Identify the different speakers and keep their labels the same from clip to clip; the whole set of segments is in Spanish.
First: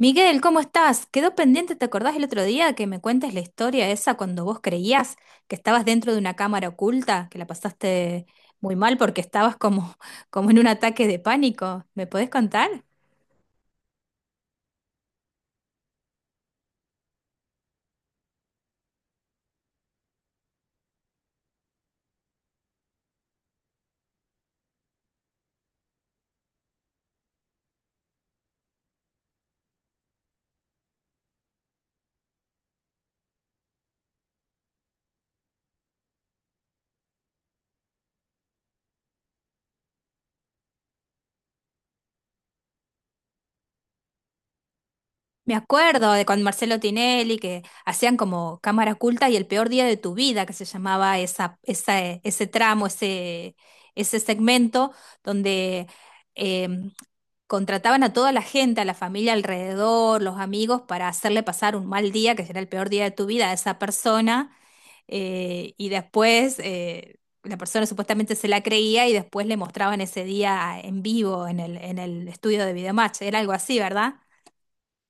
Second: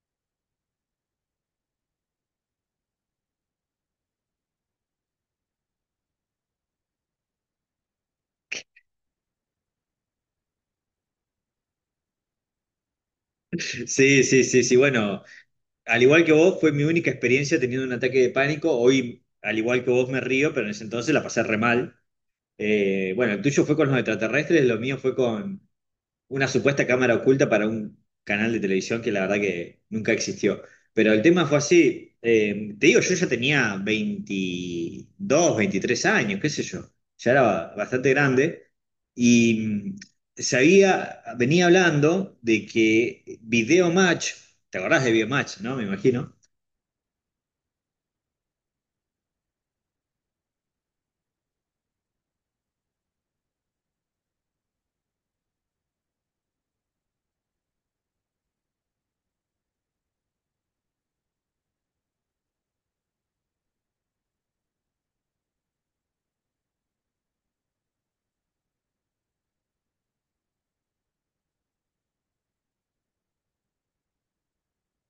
Speaker 1: Miguel, ¿cómo estás? Quedó pendiente, ¿te acordás el otro día que me cuentes la historia esa cuando vos creías que estabas dentro de una cámara oculta, que la pasaste muy mal porque estabas como, como en un ataque de pánico? ¿Me podés contar?
Speaker 2: Sí, sí, sí, sí. Bueno, al igual que vos, fue mi única experiencia teniendo un ataque de pánico. Hoy, al igual que vos, me río, pero en ese entonces la pasé re mal. Bueno, el tuyo fue con los extraterrestres, lo mío fue con una supuesta cámara oculta para un canal de televisión que la verdad que nunca existió. Pero el tema fue así, te digo, yo ya tenía 22 23 años, qué sé yo, ya era bastante grande y sabía, venía hablando de que Video Match, ¿te acordás de Video
Speaker 1: Me
Speaker 2: Match, no? Me
Speaker 1: acuerdo de
Speaker 2: imagino.
Speaker 1: con Marcelo Tinelli que hacían como cámara oculta y el peor día de tu vida, que se llamaba ese tramo, ese segmento donde em, contrataban a toda la gente, a la familia alrededor, los amigos, para hacerle pasar un mal día, que será el peor día de tu vida, a esa persona, y después la persona supuestamente se la creía y después le mostraban ese día ah, en vivo en el estudio de Videomatch. Era algo así, ¿verdad?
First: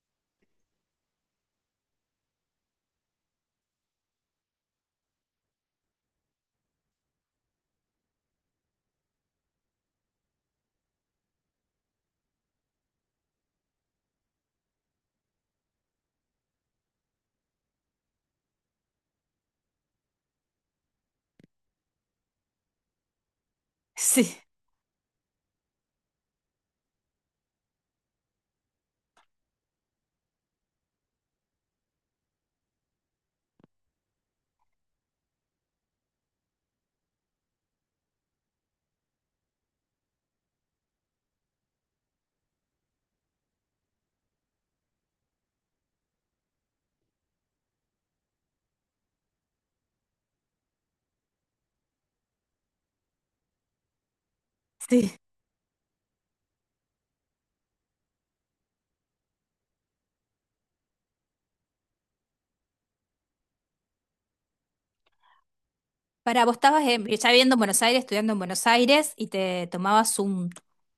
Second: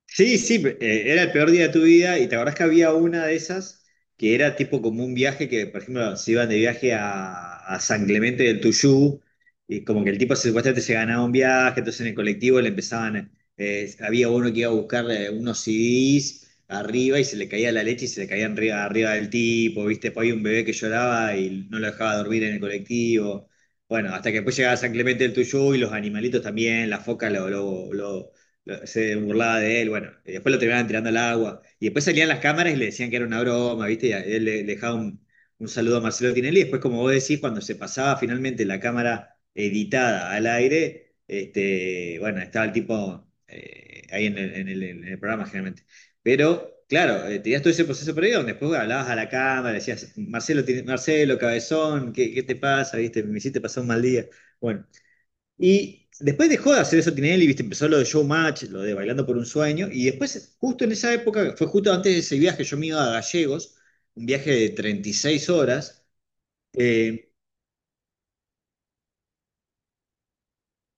Speaker 2: Sí, sí, era el peor día de tu vida y te acordás que había una de esas que era tipo como un viaje que, por ejemplo, se iban de viaje a San Clemente del Tuyú y como que el tipo supuestamente se ganaba un viaje, entonces en el colectivo le empezaban, había uno que iba a buscar unos CDs arriba y se le caía la leche y se le caían arriba del tipo, ¿viste? Después había un bebé que lloraba y no lo dejaba dormir en el colectivo. Bueno,
Speaker 1: Sí,
Speaker 2: hasta que después llegaba San Clemente del Tuyú y los animalitos también, la foca se burlaba de él, bueno, y después lo terminaban tirando al agua. Y después salían las cámaras y le decían que era una broma, ¿viste? Él le dejaba un saludo a Marcelo Tinelli. Y después, como vos decís, cuando se pasaba finalmente la cámara editada al aire, este, bueno, estaba el tipo ahí en en el programa generalmente. Pero, claro, tenías todo ese proceso previo donde después hablabas a la cámara, decías, Marcelo, Marcelo, cabezón, ¿qué te pasa? ¿Viste? Me hiciste pasar un mal día. Bueno,
Speaker 1: sí.
Speaker 2: y después dejó de hacer eso Tinelli, ¿viste? Empezó lo de Showmatch, lo de Bailando por un Sueño. Y después, justo en esa época, fue justo antes de ese viaje, yo me iba a Gallegos, un viaje de 36 horas.
Speaker 1: Para vos estabas en- ya
Speaker 2: eh,
Speaker 1: viviendo en Buenos Aires, estudiando en Buenos Aires y te tomabas un...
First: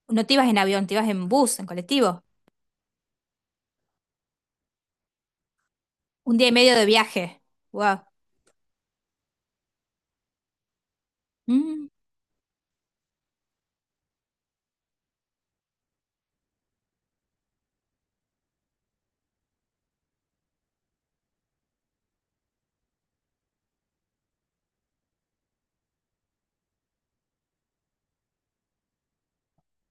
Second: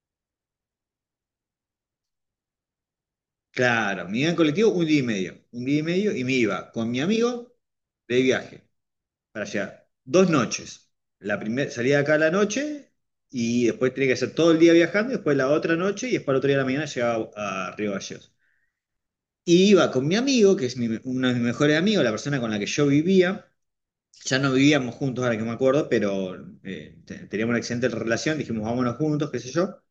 Speaker 1: No te ibas en avión, te ibas en bus, en colectivo.
Speaker 2: claro, me iba en colectivo un día y medio. Un día y medio y me
Speaker 1: Un día y
Speaker 2: iba
Speaker 1: medio de
Speaker 2: con mi
Speaker 1: viaje.
Speaker 2: amigo
Speaker 1: Wow.
Speaker 2: de viaje para allá. Dos noches. La primera salía de acá a la noche y después tenía que hacer todo el día viajando y después la otra noche y después el otro día de la mañana llegaba a Río Gallegos. Y iba con mi amigo, que es uno de mis mejores amigos, la persona con la que yo vivía. Ya no vivíamos juntos, ahora que me acuerdo, pero teníamos una excelente relación. Dijimos, vámonos juntos, qué sé yo.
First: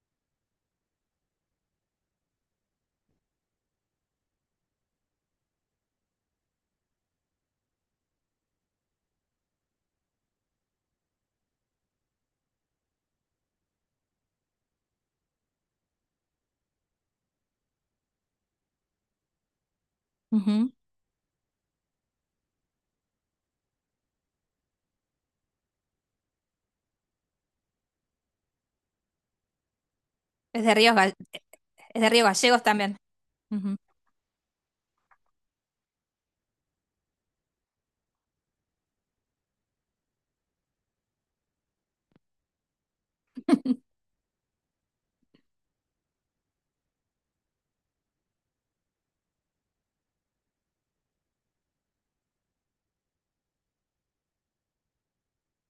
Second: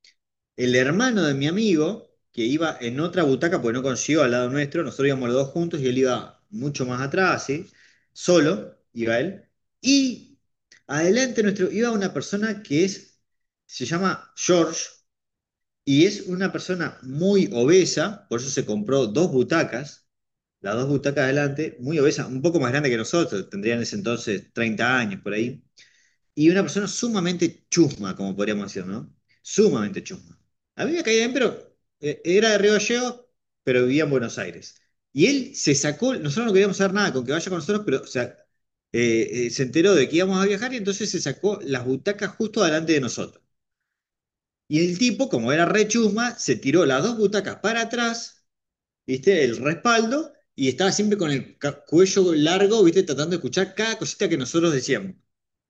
Speaker 2: El hermano de mi amigo, que iba en otra butaca, porque no consiguió al lado nuestro, nosotros íbamos los dos juntos y él iba mucho más atrás, así, solo, iba él. Y adelante nuestro iba una persona que es, se llama George, y es una persona muy obesa, por eso se compró dos butacas, las dos butacas adelante, muy obesa, un poco más grande que nosotros, tendría en ese entonces 30 años por ahí. Y una persona sumamente chusma, como podríamos decir, ¿no? Sumamente chusma.
Speaker 1: Es de
Speaker 2: A mí
Speaker 1: Ríos,
Speaker 2: me
Speaker 1: Ga-
Speaker 2: caía bien, pero
Speaker 1: es de Río
Speaker 2: era de
Speaker 1: Gallegos
Speaker 2: Río
Speaker 1: también.
Speaker 2: Gallegos,
Speaker 1: Ujú.
Speaker 2: pero vivía en Buenos Aires. Y él se sacó, nosotros no queríamos hacer nada con que vaya con nosotros, pero o sea, se enteró de que íbamos a viajar y entonces se sacó las butacas justo delante de nosotros. Y el tipo, como era rechusma, se tiró las dos butacas para atrás, ¿viste? El respaldo, y estaba siempre con el cuello largo, ¿viste? Tratando de escuchar cada cosita que nosotros decíamos.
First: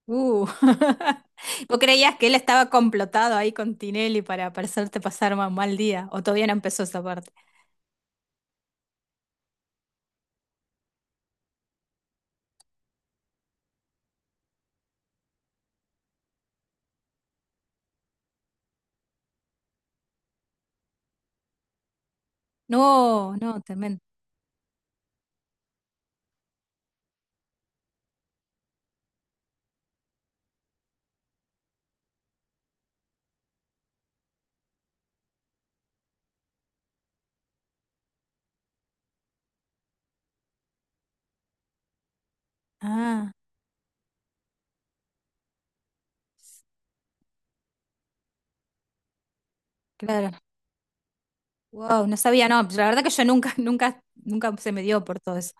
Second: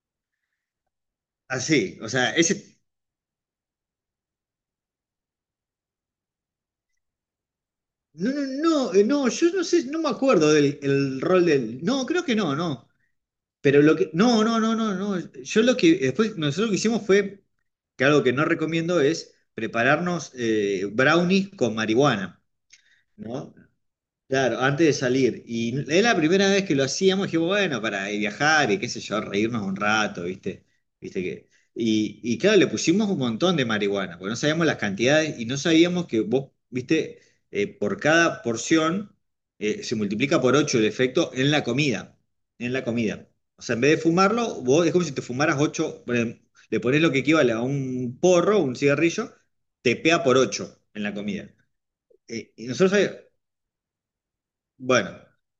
Speaker 1: Uh. ¿Vos
Speaker 2: Así, o
Speaker 1: creías que
Speaker 2: sea,
Speaker 1: él
Speaker 2: ese...
Speaker 1: estaba complotado ahí con Tinelli para hacerte pasar un mal día? ¿O todavía no empezó esa parte?
Speaker 2: No, no, no, no, yo no sé, no me acuerdo del el rol del... No, creo que no, no. Pero lo que... No, no, no, no, no. Yo lo que... Después, nosotros lo que hicimos fue que algo que no recomiendo es prepararnos brownies con marihuana,
Speaker 1: No,
Speaker 2: ¿no?
Speaker 1: no, tremendo.
Speaker 2: Claro, antes de salir. Y es la primera vez que lo hacíamos, dije, bueno, para viajar y qué sé yo, reírnos un rato, ¿viste? ¿Viste que? Y claro, le pusimos un montón de marihuana, porque no sabíamos las cantidades y no sabíamos que vos, ¿viste? Por cada porción se multiplica por 8 el efecto en la comida, en la comida.
Speaker 1: Ah,
Speaker 2: O sea, en vez de fumarlo, vos es como si te fumaras ocho, le pones lo que equivale a un porro, un cigarrillo, te pega por
Speaker 1: claro.
Speaker 2: 8 en la comida.
Speaker 1: Wow, no sabía,
Speaker 2: Eh,
Speaker 1: no.
Speaker 2: y
Speaker 1: La
Speaker 2: nosotros,
Speaker 1: verdad que yo nunca, nunca, nunca se me dio
Speaker 2: bueno.
Speaker 1: por todo eso.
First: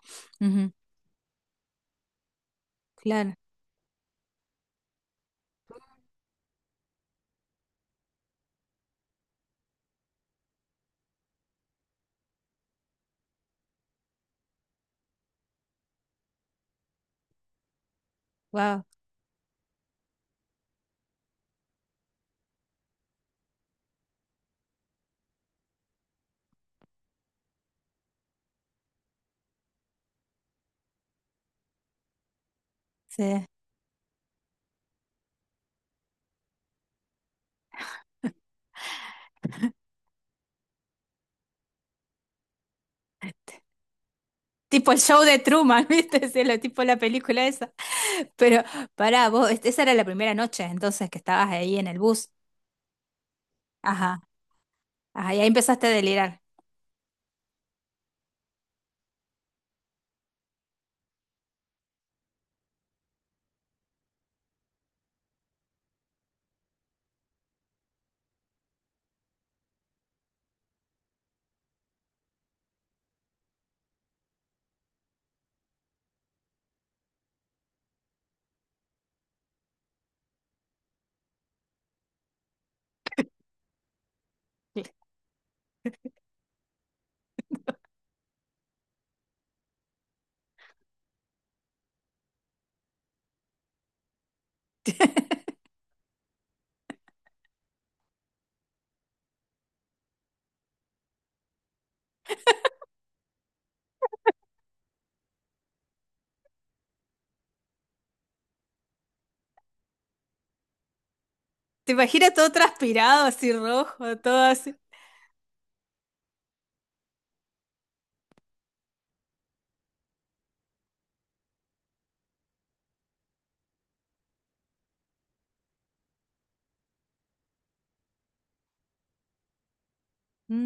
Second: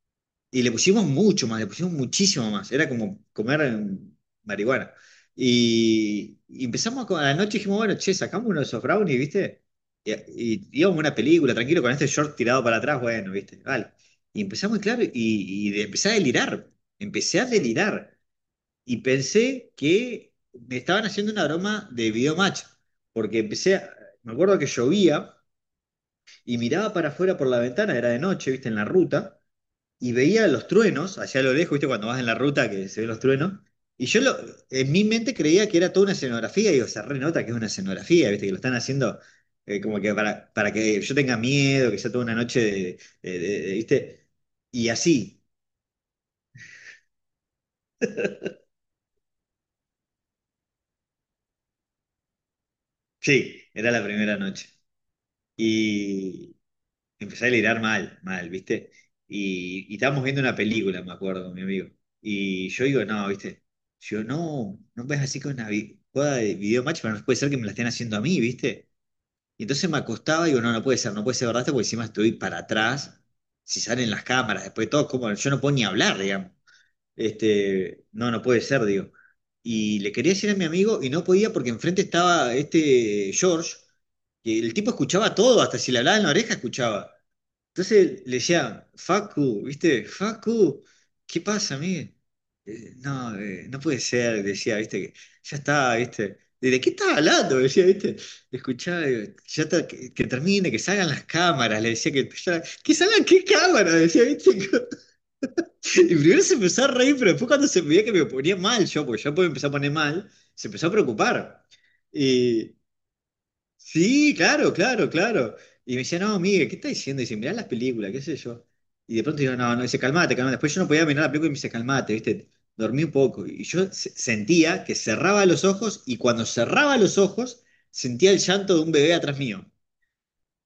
Speaker 2: Y
Speaker 1: Ujú.
Speaker 2: le pusimos mucho más, le pusimos muchísimo más. Era como
Speaker 1: Claro,
Speaker 2: comer marihuana. Y empezamos, a la noche dijimos, bueno, che, sacamos uno de esos brownies, ¿viste? Y íbamos a una película, tranquilo, con este short tirado para atrás, bueno, ¿viste? Vale. Y empezamos, claro, empecé a delirar. Empecé a delirar.
Speaker 1: wow.
Speaker 2: Y pensé que me estaban haciendo una broma de videomatch. Porque empecé, me acuerdo que llovía y miraba para afuera por la ventana, era de noche, ¿viste? En la ruta y veía los truenos allá a lo lejos, ¿viste? Cuando vas en la ruta que se ven los
Speaker 1: Sí.
Speaker 2: truenos. Y yo en mi mente creía que era toda una escenografía, y digo, se renota que es una escenografía, ¿viste? Que lo están haciendo como que para que yo tenga miedo, que sea toda una noche ¿viste? Y
Speaker 1: Tipo el show de
Speaker 2: así,
Speaker 1: Truman, ¿viste? Sí, lo, tipo la película esa. Pero pará, vos, es- esa era la primera noche entonces que estabas ahí en el bus.
Speaker 2: sí, era la
Speaker 1: Ajá,
Speaker 2: primera noche.
Speaker 1: ajá, y ahí empezaste a delirar.
Speaker 2: Empecé a delirar mal, mal, ¿viste? Y estábamos viendo una película, me acuerdo, con mi amigo. Y yo digo, no, ¿viste? Yo, no, no ves así con una jugada de video match, pero no puede ser que me la estén haciendo a mí, ¿viste? Y entonces me acostaba y digo, no, no puede ser, no puede ser verdad, esto, porque encima estoy para atrás. Si salen las cámaras, después de todo, como yo no puedo ni hablar, digamos. Este, no, no puede ser, digo. Y le quería decir a mi amigo y no podía porque enfrente estaba este George, que el
Speaker 1: ¿Te
Speaker 2: tipo escuchaba todo, hasta si le hablaba en la oreja escuchaba. Entonces le decía, Facu, ¿viste? Facu, ¿qué pasa, amigo? No, no puede ser, decía, ¿viste? Que ya está, ¿viste? ¿De qué estás hablando? Decía, ¿viste? Escuchá, digo, ya está, que termine, que salgan las cámaras, le decía que ¿que salgan qué cámaras? Decía, ¿viste? Y primero se empezó a reír, pero después cuando se veía que me ponía mal yo, porque yo me empecé a poner mal, se empezó a preocupar.
Speaker 1: imaginas todo transpirado, así rojo,
Speaker 2: Sí,
Speaker 1: todo
Speaker 2: claro,
Speaker 1: así?
Speaker 2: claro, claro. Y me decía, no, Miguel, ¿qué estás diciendo? Y dice, mirá las películas, qué sé yo. Y de pronto yo, no, no, dice, calmate, calmate. Después yo no podía mirar la película y me dice, calmate, ¿viste? Dormí un poco. Y yo sentía que cerraba los ojos y cuando cerraba los ojos sentía el llanto de un bebé atrás mío.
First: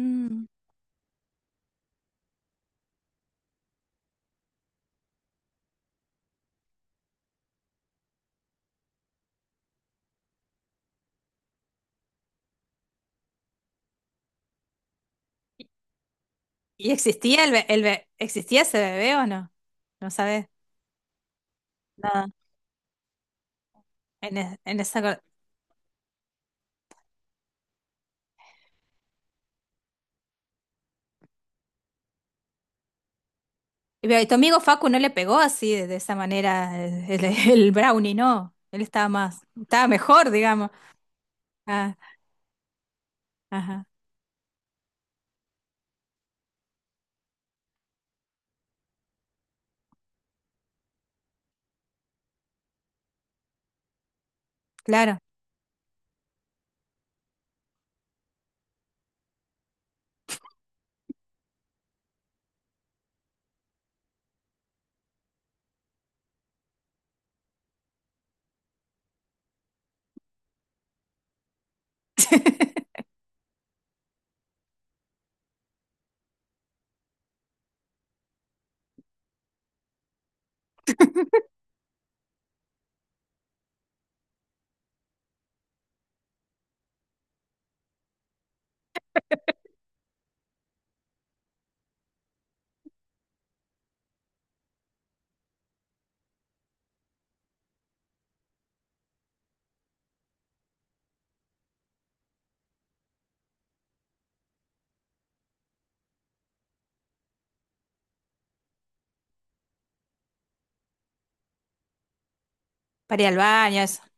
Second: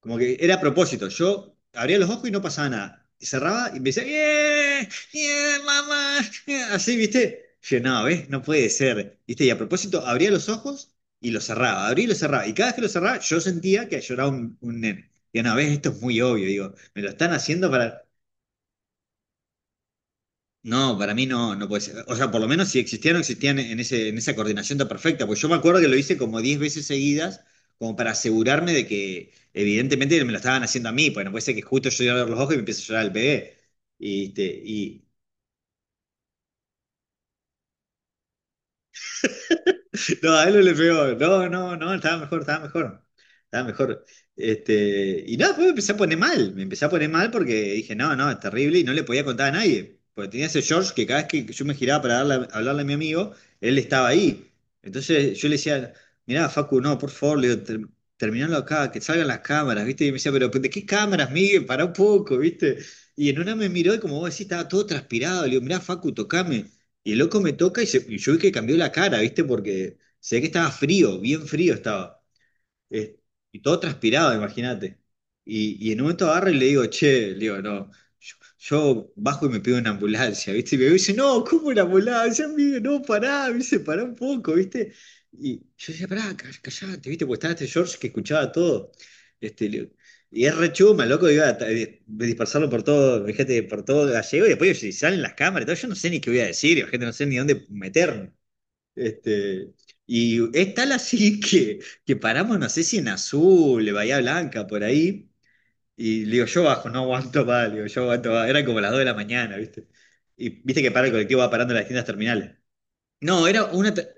Speaker 2: Como que era a propósito. Yo abría los ojos y no pasaba nada. Y cerraba y me decía, ¡Yeah! ¡Yeah, mamá! yeah", así, ¿viste? Yo, no, ¿ves? No puede ser. ¿Viste? Y a propósito, abría los ojos y los cerraba. Abría y los cerraba. Y cada vez que los cerraba, yo sentía que lloraba un nene. Y una ves esto es muy obvio. Digo,
Speaker 1: ¿Y
Speaker 2: me lo están
Speaker 1: existía
Speaker 2: haciendo
Speaker 1: el
Speaker 2: para...
Speaker 1: be- existía ese bebé o no? No sabes
Speaker 2: No, para mí no, no puede ser. O
Speaker 1: nada.
Speaker 2: sea, por lo menos si existían o existían en en esa
Speaker 1: En, es-
Speaker 2: coordinación
Speaker 1: en
Speaker 2: tan
Speaker 1: esa... co-
Speaker 2: perfecta. Pues yo me acuerdo que lo hice como 10 veces seguidas, como para asegurarme de que evidentemente me lo estaban haciendo a mí, pues no puede ser que justo yo iba a ver los ojos y me empiece a llorar el bebé.
Speaker 1: Y ve-
Speaker 2: Y,
Speaker 1: tu
Speaker 2: este,
Speaker 1: amigo Facu no
Speaker 2: y,
Speaker 1: le pegó así, de esa manera, el brownie, no. Él estaba más, estaba mejor,
Speaker 2: no, a él no
Speaker 1: digamos.
Speaker 2: le pegó. No, no, no,
Speaker 1: Ah,
Speaker 2: estaba mejor, estaba mejor. Estaba
Speaker 1: ajá,
Speaker 2: mejor. Este, y nada, después me empecé a poner mal. Me empecé a poner mal porque dije, no, no, es terrible y no le podía contar a nadie. Porque tenía ese George que cada vez que yo me giraba para hablarle a mi amigo, él estaba ahí.
Speaker 1: claro.
Speaker 2: Entonces yo le decía, mirá, Facu, no, por favor, le digo, terminalo acá, que salgan las cámaras, ¿viste? Y me decía, pero ¿de qué cámaras, Miguel? Pará un poco, ¿viste? Y en una me miró y como vos decís, estaba todo transpirado. Le digo, mirá, Facu, tocame. Y el loco me toca y, y yo vi que cambió la cara, ¿viste? Porque se ve que estaba frío, bien frío estaba. eh, y todo transpirado, imagínate. Y en un momento agarro y le digo, che, le digo, no, yo bajo y me pido una ambulancia, ¿viste? Y me dice, no, ¿cómo una ambulancia? Amigo? No, pará, me dice, pará un poco, ¿viste? Y yo decía, pará, callate, ¿viste? Porque estaba este George que escuchaba todo. Este, le- y es re chuma, loco, iba a ta- de dispersarlo por todo, fíjate, por todo gallego, y después si salen las cámaras y todo, yo no sé ni qué voy a decir, gente, no sé ni dónde meterme. Este, y es tal así que paramos, no sé si en Azul, de Bahía Blanca, por ahí. Y le digo, yo bajo, no aguanto más, le digo, yo aguanto más. Eran como las 2 de la mañana, ¿viste? Y viste que para el colectivo va parando en las distintas terminales.
Speaker 1: Para ir al
Speaker 2: No, era
Speaker 1: baño,
Speaker 2: una
Speaker 1: eso.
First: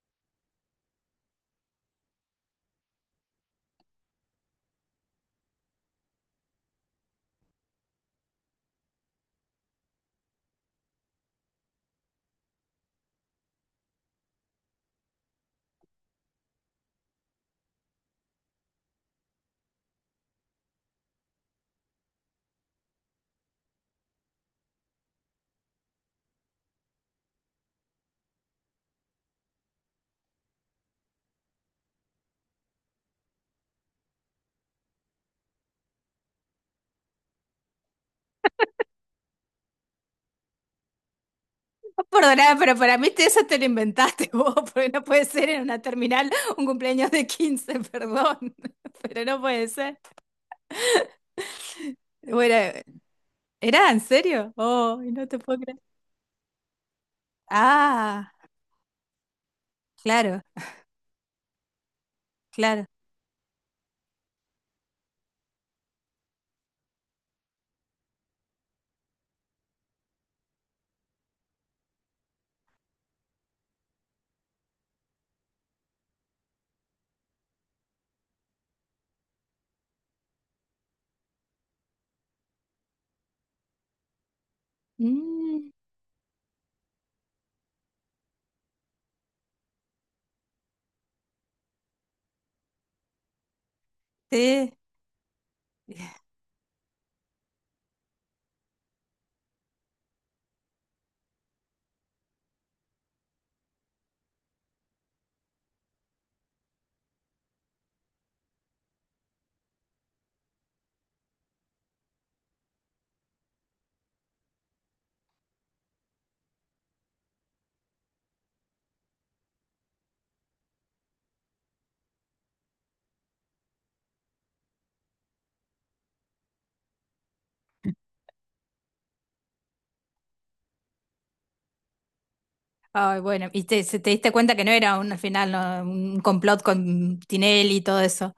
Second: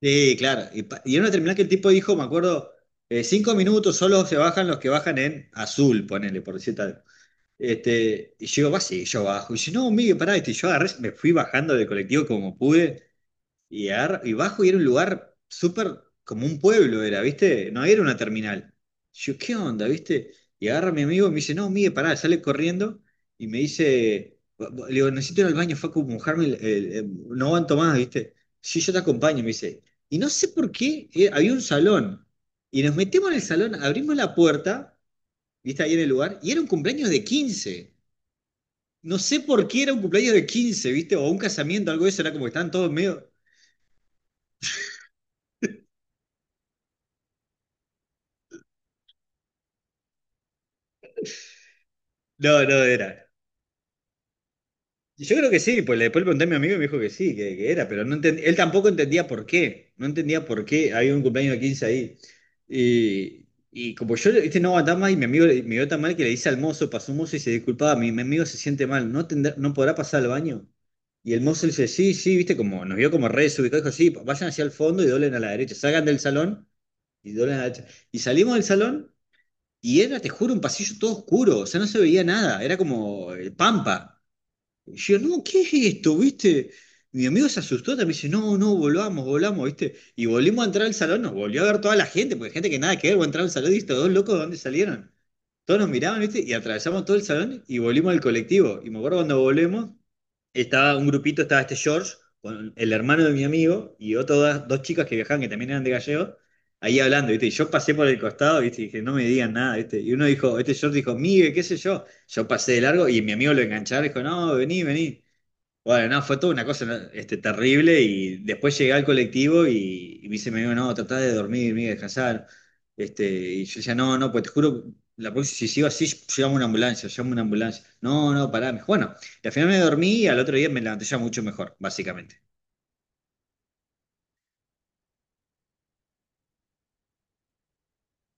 Speaker 2: Sí, claro. Y, y era una terminal que el tipo dijo, me acuerdo, 5 minutos solo se bajan los que bajan en Azul, ponele, por decir tal. Y yo digo, va, sí, yo bajo. Y dice, no, Miguel, pará, este, y yo agarré, me fui bajando del colectivo como pude. Y, y bajo y era un lugar súper como un pueblo, era, ¿viste? No era una terminal. Yo, ¿qué onda, viste? Y agarra a mi amigo y me dice, no, mire, pará, sale corriendo y me dice, le digo, necesito ir al baño, Facu, mojarme, no aguanto más, ¿viste? Sí, yo te acompaño, me dice. Y no sé por qué, había un salón. Y nos metemos en el salón, abrimos la puerta, ¿viste? Ahí en el lugar, y era un cumpleaños de quince. No sé por qué era un cumpleaños de quince, ¿viste? O un casamiento,
Speaker 1: No
Speaker 2: algo de eso, era como que
Speaker 1: perdonaba,
Speaker 2: estaban
Speaker 1: pero
Speaker 2: todos
Speaker 1: para mí te-
Speaker 2: medio...
Speaker 1: eso te lo inventaste vos, porque no puede ser en una terminal un cumpleaños de 15. Perdón. Pero no puede ser. Bueno,
Speaker 2: No, no era.
Speaker 1: ¿era en serio? Oh, no
Speaker 2: Yo
Speaker 1: te
Speaker 2: creo
Speaker 1: puedo
Speaker 2: que
Speaker 1: creer.
Speaker 2: sí, pues después le pregunté a mi amigo y me dijo que sí, que era, pero
Speaker 1: Ah,
Speaker 2: él tampoco entendía por qué, no
Speaker 1: claro,
Speaker 2: entendía por qué había un cumpleaños de 15 ahí.
Speaker 1: claro.
Speaker 2: Y como yo, este, no aguantaba más y mi amigo me vio tan mal que le dice al mozo, pasó un mozo y se disculpaba, mi amigo se siente mal, ¿no, no podrá pasar al baño? Y el mozo le dice, sí, sí, viste, como nos vio como re desubicado, dijo, sí, vayan hacia el fondo y doblen a la derecha, salgan del salón y doblen a la derecha. Y salimos del salón y era, te juro, un pasillo todo oscuro, o sea, no se veía nada, era como pampa. Y yo, no, ¿qué es
Speaker 1: Mm,
Speaker 2: esto? ¿Viste? Mi amigo se asustó también, dice, no, no, volvamos, volvamos, ¿viste? Y volvimos a entrar al salón, nos volvió a ver toda la gente, porque gente que nada que ver, volvió a entrar al salón y estos dos locos, ¿de dónde
Speaker 1: sí.
Speaker 2: salieron? Todos nos miraban, ¿viste? Y atravesamos todo el salón y volvimos al colectivo. Y me acuerdo, cuando volvemos, estaba un grupito, estaba este George, con el hermano de mi amigo, y otras dos chicas que viajaban, que también eran de Gallego, ahí hablando, ¿viste? Y yo pasé por el costado, ¿viste? Y dije, no me digan nada, ¿viste? Y uno dijo, este George dijo, Migue, qué sé yo. Yo pasé de largo y mi amigo lo enganchaba, dijo, no, vení, vení. Bueno, no, fue toda una cosa, ¿no? Este, terrible, y después llegué al colectivo y me dice, me dijo, no, tratá de dormir, me descansar. Y yo decía, no, no, pues te juro, la próxima, si sigo así, llamo una ambulancia, llamo una ambulancia. No, no, pará. Me dijo, bueno, y al final me dormí y al otro día me levanté ya mucho mejor, básicamente.
Speaker 1: Ay, bueno, y te, se- te diste cuenta que no era un al final, no, un complot con Tinelli y todo eso.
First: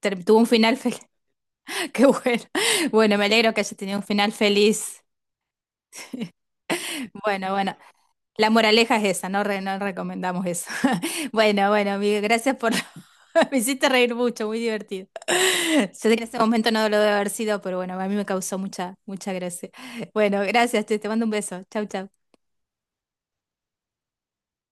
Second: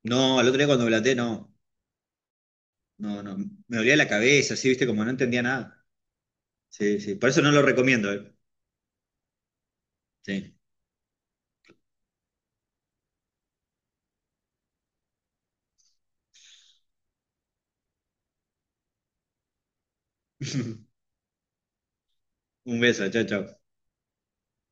Speaker 1: Ter- tuvo
Speaker 2: No,
Speaker 1: un
Speaker 2: al otro día
Speaker 1: final
Speaker 2: cuando me
Speaker 1: feliz.
Speaker 2: levanté, no,
Speaker 1: Qué bueno. Bueno,
Speaker 2: no,
Speaker 1: me
Speaker 2: no,
Speaker 1: alegro que hayas
Speaker 2: me dolía
Speaker 1: tenido un
Speaker 2: la
Speaker 1: final
Speaker 2: cabeza, así, viste,
Speaker 1: feliz.
Speaker 2: como no entendía nada. Sí, sí, por eso no
Speaker 1: Bueno,
Speaker 2: lo
Speaker 1: bueno.
Speaker 2: recomiendo, eh.
Speaker 1: La moraleja es esa, no, re- no recomendamos
Speaker 2: Sí.
Speaker 1: eso. Bueno, bueno, amigo, gracias por... Me hiciste reír mucho, muy divertido. Yo sé que en ese momento no lo debe haber sido, pero bueno, a mí me causó mucha, mucha gracia. Bueno, gracias, te mando un beso. Chau, chau.
Speaker 2: Un beso, chao, chao.